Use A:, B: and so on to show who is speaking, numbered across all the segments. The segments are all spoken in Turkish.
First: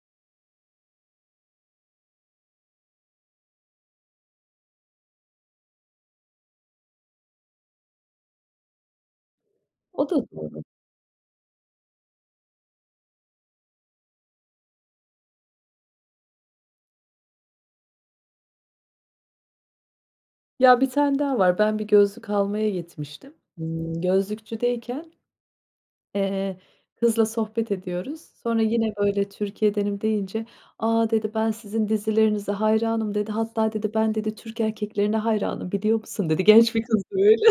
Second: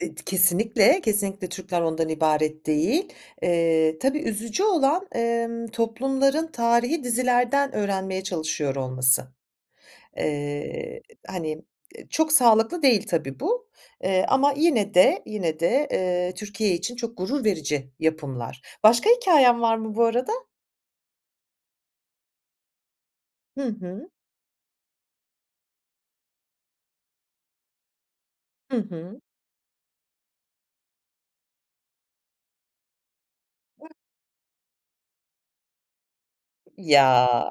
A: Eee, d kesinlikle, kesinlikle Türkler ondan ibaret değil. Eee, tabii, üzücü olan, emm, toplumların tarihî dizilerden öğrenmeye çalışıyor olması.
B: O da doğru.
A: Eee, hani, ııı, çok sağlıklı değil tabii bu, eee, ama yine de, yine de, eee, Türkiye için çok gurur verici yapımlar. Başka hikâyen var mı bu arada?
B: Ya, 1 tane daha var. Ben bir gözlük almaya gitmiştim.
A: Hı
B: Imm,
A: hı.
B: gözlükçüdeyken. Eee, kızla sohbet ediyoruz. Sonra
A: Hı
B: yine
A: hı.
B: böyle Türkiye'denim deyince, "A," dedi. "Ben sizin dizilerinize hayranım" dedi. "Hatta" dedi
A: [unintelligible]
B: "ben" dedi "Türk erkeklerine hayranım biliyor musun?" dedi. Genç bir kızdı böyle.
A: Ya,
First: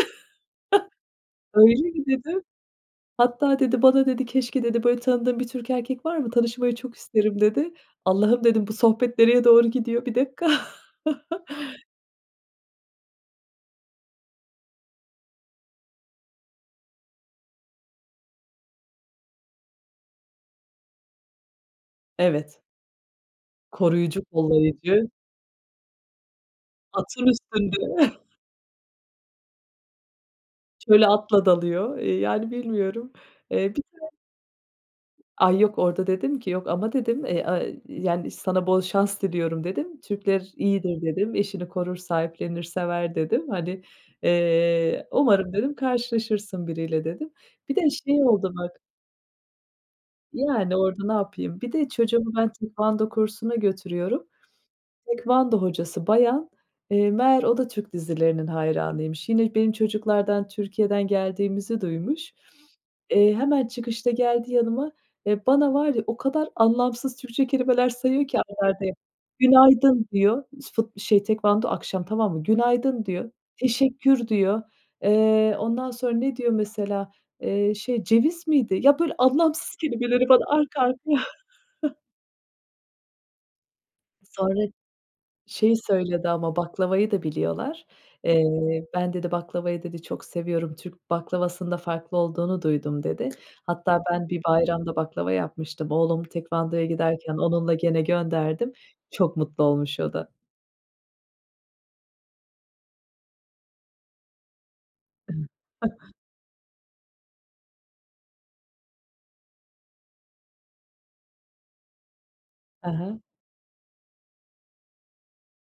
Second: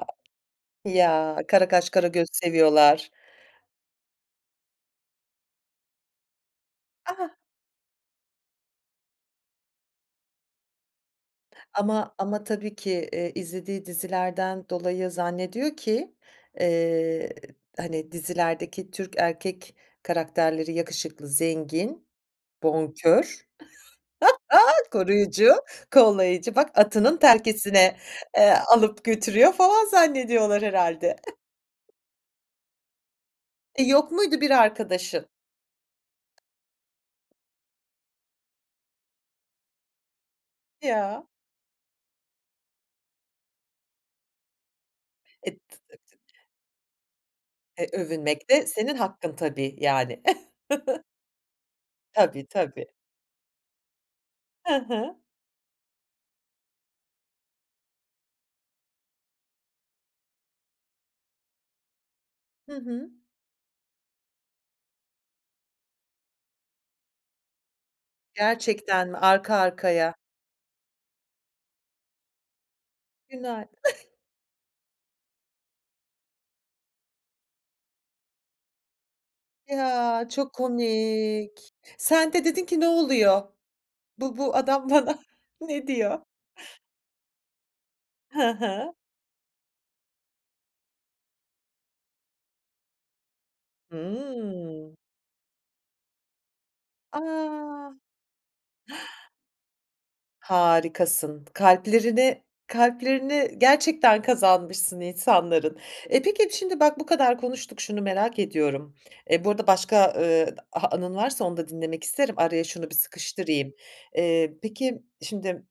A: ya, kara
B: "Öyle
A: kaş
B: mi?"
A: kara göz
B: dedim?
A: seviyorlar.
B: "Hatta" dedi "bana" dedi "keşke" dedi, "böyle tanıdığın bir Türk erkek var mı? Tanışmayı çok
A: A!
B: isterim" dedi. "Allah'ım," dedim "bu sohbet nereye doğru gidiyor?" 1 dakika!
A: Ama ama tabii ki, iii, izlediği dizilerden dolayı zannediyor ki, eee, hani dizilerdeki Türk erkek karakterleri yakışıklı, zengin,
B: Evet.
A: bonkör,
B: Koruyucu kollayıcı.
A: koruyucu, kollayıcı, bak atının
B: Atın üstünde.
A: telkisine, eee, alıp götürüyor falan zannediyorlar
B: Şöyle
A: herhâlde.
B: atla dalıyor, ııı, yani bilmiyorum. Eee, bir
A: E,
B: de
A: yok muydu bir arkadaşın?
B: Ay, yok, orada dedim ki "yok ama" dedim. Eee, aaa, yani "sana bol şans diliyorum." dedim. "Türkler iyidir"
A: Ya.
B: dedim, "eşini korur, sahiplenir, sever" dedim. Hani, eee,
A: E,
B: "umarım"
A: t
B: dedim
A: [unintelligible]
B: "karşılaşırsın biriyle." dedim. Bir
A: E,
B: de şey
A: övünmek
B: oldu
A: de,
B: bak.
A: senin hakkın tabii, yani.
B: Yani orada napayım? Bir de çocuğumu
A: Tabii,
B: ben
A: tabii.
B: Tekvando kursuna götürüyorum.
A: Hı hı.
B: Tekvando hocası bayan, eee, meğer o da Türk dizilerinin hayranıymış. Yine benim çocuklardan Türkiye'den geldiğimizi duymuş.
A: Hı hı.
B: Eee, hemen çıkışta geldi yanıma ve bana var ya o kadar anlamsız Türkçe kelimeler sayıyor ki aralarda,
A: Gerçekten mi, arka
B: "günaydın"
A: arkaya?
B: diyor fut şey tekvando akşam, tamam mı? "Günaydın" diyor.
A: Günaydın.
B: "Teşekkür" diyor. Eee, ondan sonra ne diyor mesela? Eee, şey, ceviz miydi? Ya böyle anlamsız
A: Ya,
B: kelimeleri bana
A: çok
B: arka arkaya
A: komik. Sen de dedin ki, "Ne oluyor? Bu bu
B: Sonra
A: adam bana
B: şeyi
A: ne diyor?"
B: söyledi ama baklavayı da biliyorlar.
A: Hı
B: Eee,
A: hı.
B: "ben" dedi "baklavayı" dedi "çok seviyorum. Türk baklavasında farklı olduğunu duydum" dedi. Hatta ben bir bayramda
A: Hımm.
B: baklava yapmıştım. Oğlum tekvandoya
A: A.
B: giderken onunla gene gönderdim. Çok mutlu olmuş o da.
A: Harikasın. K kalplerini kalplerini gerçekten kazanmışsın
B: [unintelligible]
A: insanların. E, peki, şimdi bak bu kadar konuştuk şunu merak ediyorum. E, bu arada başka, ııı, d anın varsa onu da dinlemek isterim. Araya şunu
B: Hı
A: bir
B: hı.
A: sıkıştırayım. Eee, peki şimdi